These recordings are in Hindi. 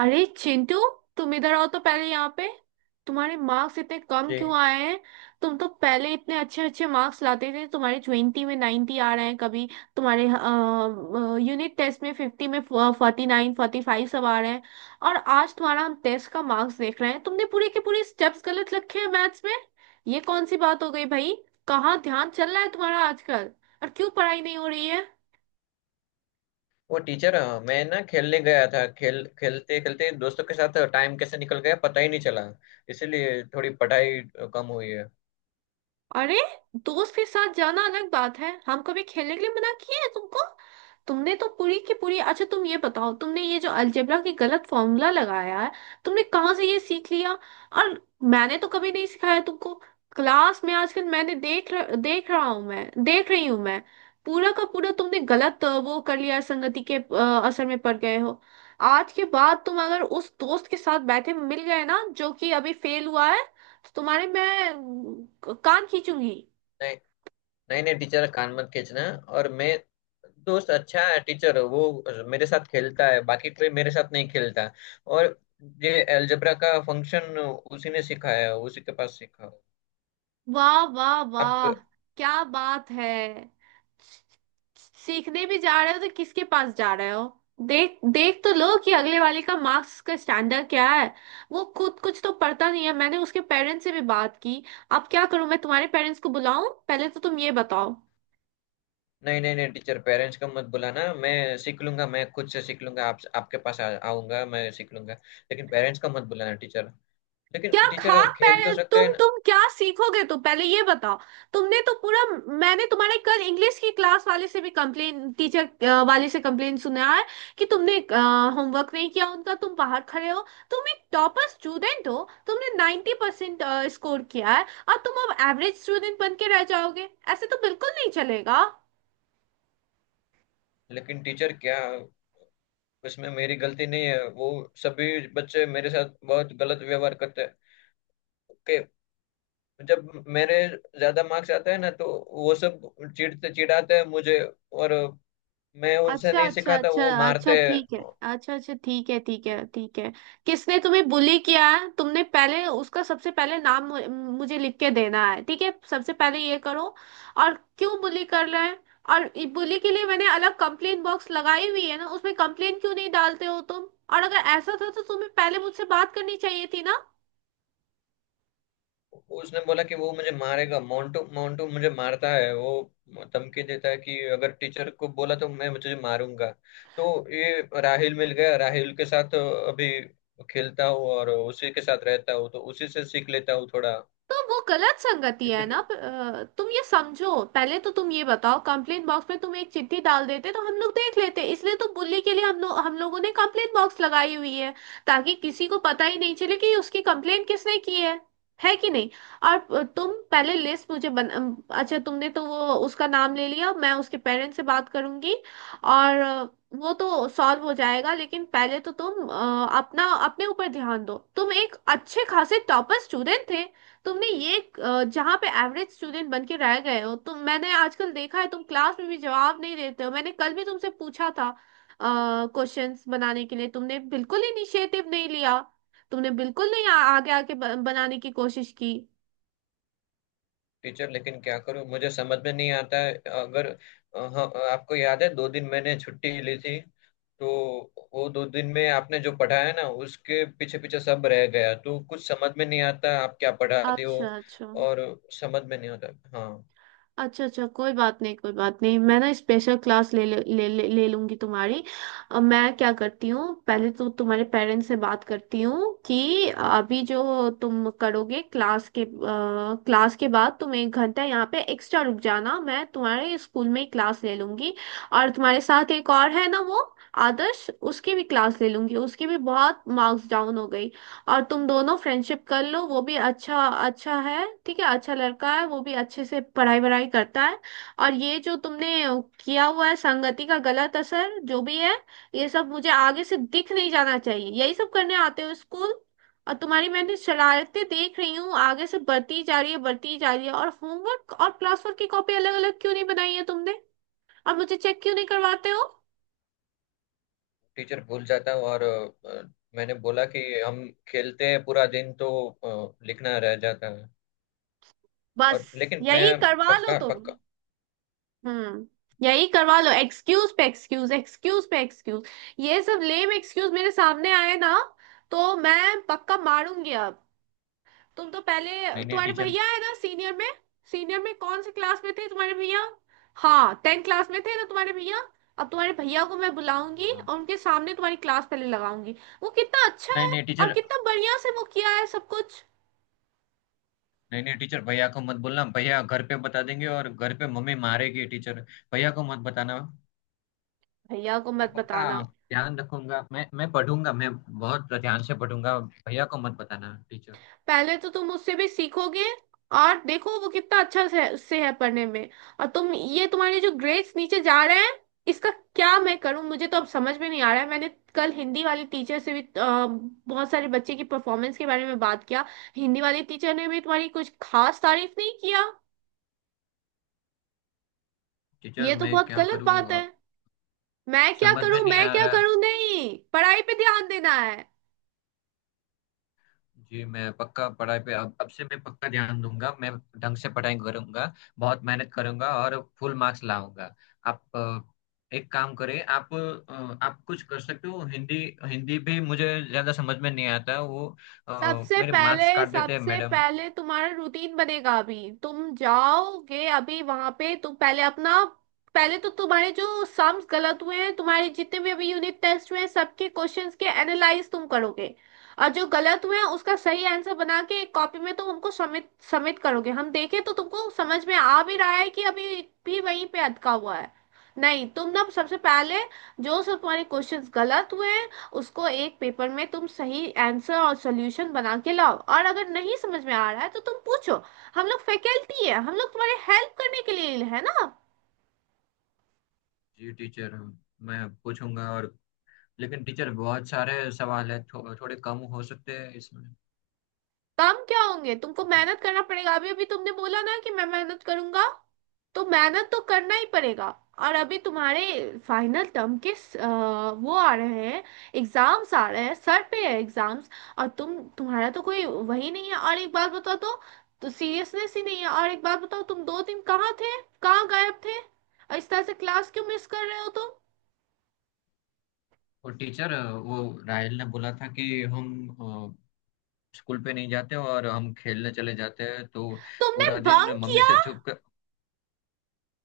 अरे चिंटू, तुम इधर आओ तो पहले। यहाँ पे तुम्हारे मार्क्स इतने कम क्यों जी। आए हैं। तुम तो पहले इतने अच्छे अच्छे मार्क्स लाते थे। तुम्हारे 20 में 90 आ रहे हैं कभी। तुम्हारे यूनिट टेस्ट में 50 में 49, 45 सब आ रहे हैं। और आज तुम्हारा हम टेस्ट का मार्क्स देख रहे हैं, तुमने पूरे के पूरे स्टेप्स गलत रखे हैं मैथ्स में। ये कौन सी बात हो गई भाई। कहाँ ध्यान चल रहा है तुम्हारा आजकल। और क्यों पढ़ाई नहीं हो रही है। वो टीचर, मैं ना खेलने गया था। खेल खेलते खेलते दोस्तों के साथ टाइम कैसे निकल गया पता ही नहीं चला। इसीलिए थोड़ी पढ़ाई कम हुई है। अरे, दोस्त के साथ जाना अलग बात है, हम कभी खेलने के लिए मना किए हैं तुमको? तुमने तो पूरी की पूरी। अच्छा तुम ये बताओ, तुमने ये जो अलजेब्रा की गलत फॉर्मूला लगाया है, तुमने कहाँ से ये सीख लिया? और मैंने तो कभी नहीं सिखाया तुमको। क्लास में आजकल मैंने देख रही हूँ मैं। पूरा का पूरा तुमने गलत वो कर लिया है, संगति के असर में पड़ गए हो। आज के बाद तुम अगर उस दोस्त के साथ बैठे मिल गए ना जो कि अभी फेल हुआ है, तो तुम्हारे मैं कान खींचूंगी। नहीं नहीं नहीं टीचर, कान मत खींचना। और मैं, दोस्त अच्छा है टीचर। वो मेरे साथ खेलता है, बाकी कोई मेरे साथ नहीं खेलता। और ये एलजेब्रा का फंक्शन उसी ने सिखाया, उसी के पास सीखा। वाह वाह आप, वाह, क्या बात है। सीखने भी जा रहे हो तो किसके पास जा रहे हो? देख देख तो लो कि अगले वाले का मार्क्स का स्टैंडर्ड क्या है। वो खुद कुछ तो पढ़ता नहीं है, मैंने उसके पेरेंट्स से भी बात की। अब क्या करूं, मैं तुम्हारे पेरेंट्स को बुलाऊं? पहले तो तुम ये बताओ। नहीं नहीं नहीं टीचर, पेरेंट्स को मत बुलाना। मैं सीख लूंगा, मैं खुद से सीख लूंगा। आप, आपके पास आऊंगा, मैं सीख लूंगा। लेकिन पेरेंट्स का मत बुलाना टीचर। लेकिन क्या खा। टीचर खेल तो पहले सकते हैं तुम ना। तुम क्या सीखोगे, तो पहले ये बताओ। तुमने तो पूरा। मैंने तुम्हारे कल इंग्लिश की क्लास वाले से भी कंप्लेन, टीचर वाले से कंप्लेन सुना है कि तुमने होमवर्क नहीं किया उनका, तुम बाहर खड़े हो। तुम एक टॉपर स्टूडेंट हो, तुमने 90% परसेंट स्कोर किया है। और तुम अब एवरेज स्टूडेंट बन के रह जाओगे, ऐसे तो बिल्कुल नहीं चलेगा। लेकिन टीचर क्या, उसमें मेरी गलती नहीं है। वो सभी बच्चे मेरे साथ बहुत गलत व्यवहार करते हैं कि जब मेरे ज्यादा मार्क्स आते हैं ना तो वो सब चिढ़ते चिढ़ाते हैं मुझे। और मैं उनसे अच्छा नहीं अच्छा सिखाता, अच्छा वो मारते अच्छा, ठीक है। अच्छा अच्छा, ठीक है ठीक हैं। है ठीक है। किसने तुम्हें बुली किया है, तुमने पहले उसका, सबसे पहले नाम मुझे लिख के देना है, ठीक है? सबसे पहले ये करो। और क्यों बुली कर रहे हैं? और बुली के लिए मैंने अलग कंप्लेन बॉक्स लगाई हुई है ना, उसमें कंप्लेन क्यों नहीं डालते हो तुम? और अगर ऐसा था तो तुम्हें पहले मुझसे बात करनी चाहिए थी ना। उसने बोला कि वो मुझे मारेगा। मोंटू, मोंटू मुझे मारता है। वो धमकी देता है कि अगर टीचर को बोला तो मैं तुझे मारूंगा। तो ये राहिल मिल गया। राहिल के साथ अभी खेलता हूँ और उसी के साथ रहता हूँ, तो उसी से सीख लेता हूँ थोड़ा। तो वो गलत संगति है इसीलिए ना। तुम ये समझो। पहले तो तुम ये बताओ, कंप्लेंट बॉक्स में तुम एक चिट्ठी डाल देते तो हम लोग देख लेते, इसलिए तो बुल्ली के लिए हम लोगों ने कंप्लेंट बॉक्स लगाई हुई है, ताकि किसी को पता ही नहीं चले कि उसकी कंप्लेंट किसने की है। है कि नहीं? और तुम पहले लिस्ट मुझे बन, अच्छा, तुमने तो वो उसका नाम ले लिया, मैं उसके पेरेंट्स से बात करूंगी। और वो तो सॉल्व हो जाएगा, लेकिन पहले तो तुम अ, अपना अपने ऊपर ध्यान दो। तुम एक अच्छे खासे टॉपर स्टूडेंट थे। तुमने ये जहाँ पे एवरेज स्टूडेंट बन के रह गए हो तुम। मैंने आजकल देखा है, तुम क्लास में भी जवाब नहीं देते हो, मैंने कल भी तुमसे पूछा था। क्वेश्चंस बनाने के लिए तुमने बिल्कुल इनिशिएटिव नहीं लिया। तुमने बिल्कुल नहीं आगे आके बनाने की कोशिश की। टीचर, लेकिन क्या करूँ, मुझे समझ में नहीं आता है। अगर, हाँ, आपको याद है दो दिन मैंने छुट्टी ली थी। तो वो दो दिन में आपने जो पढ़ाया ना, उसके पीछे पीछे सब रह गया। तो कुछ समझ में नहीं आता, आप क्या पढ़ाते हो। अच्छा अच्छा और समझ में नहीं आता। हाँ, अच्छा अच्छा, कोई बात नहीं, कोई बात नहीं। मैं ना स्पेशल क्लास ले ले ले ले ले लूंगी तुम्हारी। अब मैं क्या करती हूँ, पहले तो तुम्हारे पेरेंट्स से बात करती हूँ कि अभी जो तुम करोगे क्लास के बाद, तुम एक घंटा यहाँ पे एक्स्ट्रा रुक जाना, मैं तुम्हारे स्कूल में ही क्लास ले लूंगी। और तुम्हारे साथ एक और है ना, वो आदर्श, उसकी भी क्लास ले लूंगी, उसकी भी बहुत मार्क्स डाउन हो गई। और तुम दोनों फ्रेंडशिप कर लो, वो भी अच्छा, अच्छा है, ठीक है, अच्छा लड़का है, वो भी अच्छे से पढ़ाई वढ़ाई करता है। और ये जो तुमने किया हुआ है, संगति का गलत असर जो भी है, ये सब मुझे आगे से दिख नहीं जाना चाहिए। यही सब करने आते हो स्कूल? और तुम्हारी मैंने शरारतें देख रही हूँ आगे से बढ़ती जा रही है, बढ़ती जा रही है। और होमवर्क और क्लास वर्क की कॉपी अलग अलग क्यों नहीं बनाई है तुमने, और मुझे चेक क्यों नहीं करवाते हो? टीचर भूल जाता हूँ। मैंने बोला कि हम खेलते हैं पूरा दिन, तो लिखना रह जाता है। बस। और लेकिन यही मैं करवा लो पक्का तुम। पक्का हम्म। यही करवा लो, एक्सक्यूज पे एक्सक्यूज, एक्सक्यूज पे एक्सक्यूज। ये सब लेम एक्सक्यूज मेरे सामने आए ना, तो मैं पक्का मारूंगी अब। तुम तो पहले, तुम्हारे टीचर। भैया है ना सीनियर में, सीनियर में कौन से क्लास में थे तुम्हारे भैया? हाँ, 10th क्लास में थे ना तुम्हारे भैया। अब तुम्हारे भैया को मैं बुलाऊंगी हाँ। और उनके सामने तुम्हारी क्लास पहले लगाऊंगी। वो कितना अच्छा नहीं है, नहीं और टीचर, कितना बढ़िया से वो किया है सब कुछ। नहीं नहीं टीचर, भैया को मत बोलना। भैया घर पे बता देंगे और घर पे मम्मी मारेगी टीचर। भैया को मत बताना। भैया को मैं मत पक्का बताना। ध्यान रखूंगा। मैं पढ़ूंगा, मैं बहुत ध्यान से पढ़ूंगा। भैया को मत बताना टीचर। पहले तो तुम उससे भी सीखोगे, और देखो वो कितना अच्छा से है पढ़ने में। और तुम ये, तुम्हारे जो ग्रेड्स नीचे जा रहे हैं इसका क्या मैं करूं? मुझे तो अब समझ में नहीं आ रहा है। मैंने कल हिंदी वाली टीचर से भी बहुत सारे बच्चे की परफॉर्मेंस के बारे में बात किया, हिंदी वाली टीचर ने भी तुम्हारी कुछ खास तारीफ नहीं किया। टीचर ये तो मैं बहुत क्या गलत करूँ बात है। अब, मैं क्या समझ में करूं, नहीं मैं आ क्या रहा। करूं? नहीं, पढ़ाई पे ध्यान देना है। जी, मैं पक्का पढ़ाई पे, अब से मैं पक्का ध्यान दूंगा। मैं ढंग से पढ़ाई करूंगा, बहुत मेहनत करूंगा और फुल मार्क्स लाऊंगा। आप एक काम करें। आप कुछ कर सकते हो हिंदी, हिंदी भी मुझे ज्यादा समझ में नहीं आता। वो, अ, सबसे मेरे पहले, मार्क्स काट देते हैं सबसे मैडम। पहले तुम्हारा रूटीन बनेगा। अभी तुम जाओगे, अभी वहां पे तुम पहले अपना, पहले तो तुम्हारे जो सम्स गलत हुए हैं, तुम्हारे जितने भी अभी यूनिट टेस्ट हुए हैं, सबके क्वेश्चंस के एनालाइज तुम करोगे। और जो गलत हुए हैं उसका सही आंसर बना के एक कॉपी में तुम हमको सबमिट सबमिट करोगे, हम देखें तो तुमको समझ में आ भी रहा है कि अभी भी वहीं पे अटका हुआ है। नहीं, तुम ना सबसे पहले जो सब तुम्हारे क्वेश्चंस गलत हुए हैं, उसको एक पेपर में तुम सही आंसर और सॉल्यूशन बना के लाओ। और अगर नहीं समझ में आ रहा है तो तुम पूछो, हम लोग फैकल्टी है, हम लोग तुम्हारे हेल्प करने के लिए है ना। जी टीचर, मैं पूछूंगा। और लेकिन टीचर बहुत सारे सवाल है, थोड़े कम हो सकते हैं इसमें काम क्या होंगे, तुमको टीचर। मेहनत करना पड़ेगा। अभी अभी तुमने बोला ना कि मैं मेहनत करूंगा, तो मेहनत तो करना ही पड़ेगा। और अभी तुम्हारे फाइनल टर्म के अ, वो आ रहे हैं, एग्जाम्स आ रहे हैं, सर पे है एग्जाम्स। और तुम, तुम्हारा तो कोई वही नहीं है, और एक बात बताओ तो सीरियसनेस ही नहीं है। और एक बात बताओ, तुम दो दिन कहाँ थे? कहाँ गायब थे? और इस तरह से क्लास क्यों मिस कर रहे हो तुम? और टीचर वो राहिल ने बोला था कि हम स्कूल पे नहीं जाते और हम खेलने चले जाते हैं। तो तुमने पूरा दिन बंक मम्मी किया? से छुप कर।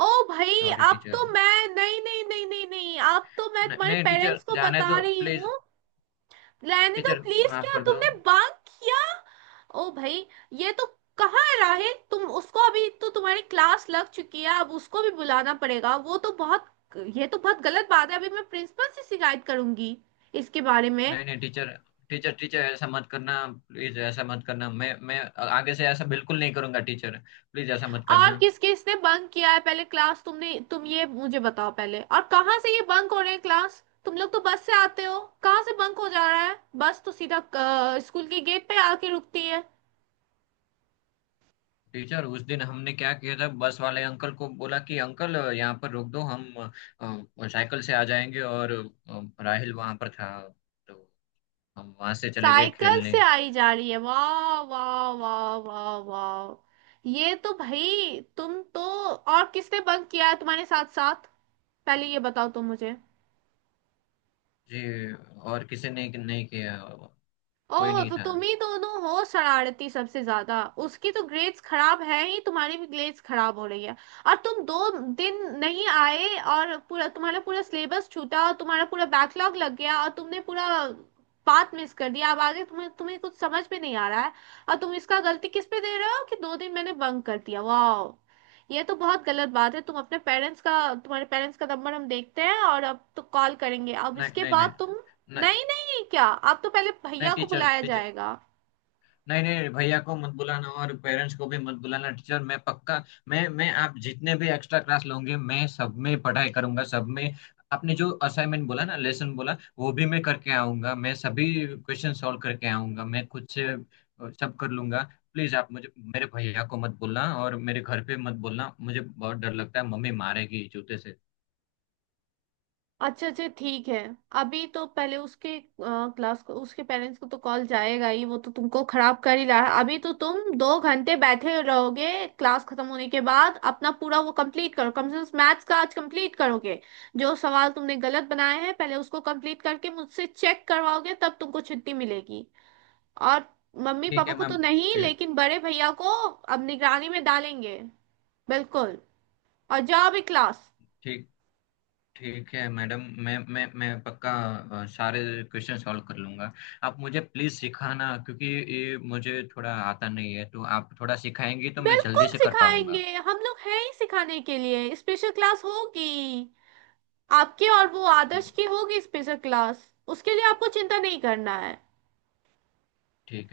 ओ भाई। सॉरी अब तो टीचर। मैं, नहीं नहीं नहीं नहीं नहीं, अब तो मैं नहीं तुम्हारे नहीं टीचर, पेरेंट्स को जाने बता दो रही प्लीज। हूँ। रहने दो टीचर प्लीज, माफ क्या कर दो। तुमने बांक किया? ओ भाई, ये तो। कहाँ है राहिल, तुम उसको, अभी तो तुम्हारी क्लास लग चुकी है, अब उसको भी बुलाना पड़ेगा, वो तो बहुत, ये तो बहुत गलत बात है। अभी मैं प्रिंसिपल से शिकायत करूंगी इसके बारे में। नहीं नहीं टीचर, टीचर टीचर ऐसा मत करना, प्लीज ऐसा मत करना। मैं आगे से ऐसा बिल्कुल नहीं करूंगा टीचर, प्लीज ऐसा मत और करना। किस किसने बंक किया है पहले क्लास, तुमने, तुम ये मुझे बताओ पहले। और कहाँ से ये बंक हो रहे हैं क्लास, तुम लोग तो बस से आते हो, कहाँ से बंक हो जा रहा है? बस तो सीधा स्कूल के गेट पे आके रुकती है। टीचर उस दिन हमने क्या किया था, बस वाले अंकल को बोला कि अंकल यहाँ पर रोक दो, हम साइकिल से आ जाएंगे। और राहिल वहां पर था, तो हम वहां से चले गए साइकिल खेलने। से आई जा रही है, वाह वाह वाह वाह वाह, ये तो भाई, तुम तो। और किसने बंक किया है तुम्हारे साथ साथ? पहले ये बताओ तुम मुझे। जी, और किसी ने नहीं किया, कोई ओह, नहीं तो था। तुम ही दोनों हो शरारती सबसे ज्यादा, उसकी तो ग्रेड्स खराब है ही, तुम्हारी भी ग्रेड्स खराब हो रही है। और तुम दो दिन नहीं आए, और पूरा तुम्हारा, पूरा सिलेबस छूटा और तुम्हारा पूरा बैकलॉग लग गया, और तुमने पूरा बात मिस कर दिया, अब आगे तुम्हें तुम्हें कुछ समझ में नहीं आ रहा है। और तुम इसका गलती किस पे दे रहे हो कि दो दिन मैंने बंक कर दिया? वाह, ये तो बहुत गलत बात है। तुम अपने पेरेंट्स का, तुम्हारे पेरेंट्स का नंबर हम देखते हैं, और अब तो कॉल करेंगे, अब नहीं इसके नहीं नहीं बाद तुम। नहीं नहीं नहीं क्या? अब तो पहले नहीं भैया को टीचर, बुलाया टीचर, जाएगा। नहीं नहीं भैया को मत बुलाना और पेरेंट्स को भी मत बुलाना टीचर। मैं पक्का, मैं आप जितने भी एक्स्ट्रा क्लास लोगे मैं सब में पढ़ाई करूंगा, सब में। आपने जो असाइनमेंट बोला ना, लेसन बोला, वो भी मैं करके आऊंगा। मैं सभी क्वेश्चन सॉल्व करके आऊंगा। मैं खुद से सब कर लूंगा। प्लीज आप मुझे, मेरे भैया को मत बोलना और मेरे घर पे मत बोलना। मुझे बहुत डर लगता है, मम्मी मारेगी जूते से। अच्छा अच्छा, ठीक है। अभी तो पहले उसके क्लास को, उसके पेरेंट्स को तो कॉल जाएगा ही, वो तो तुमको खराब कर ही रहा है। अभी तो तुम दो घंटे बैठे रहोगे क्लास खत्म होने के बाद, अपना पूरा वो कंप्लीट करो, कम से कम मैथ्स का आज कंप्लीट करोगे। जो सवाल तुमने गलत बनाए हैं पहले उसको कंप्लीट करके मुझसे चेक करवाओगे, तब तुमको छुट्टी मिलेगी। और मम्मी ठीक पापा है को तो मैम। नहीं, जी। लेकिन बड़े भैया को अब निगरानी में डालेंगे। बिल्कुल। और जाओ भी क्लास। ठीक, ठीक है मैडम। मैं पक्का सारे क्वेश्चन सॉल्व कर लूंगा। आप मुझे प्लीज सिखाना, क्योंकि ये मुझे थोड़ा आता नहीं है। तो आप थोड़ा सिखाएंगी तो मैं बिल्कुल जल्दी से कर सिखाएंगे, पाऊंगा। हम लोग हैं ही सिखाने के लिए, स्पेशल क्लास होगी। आपके और वो जी, आदर्श की होगी स्पेशल क्लास। उसके लिए आपको चिंता नहीं करना है। ठीक।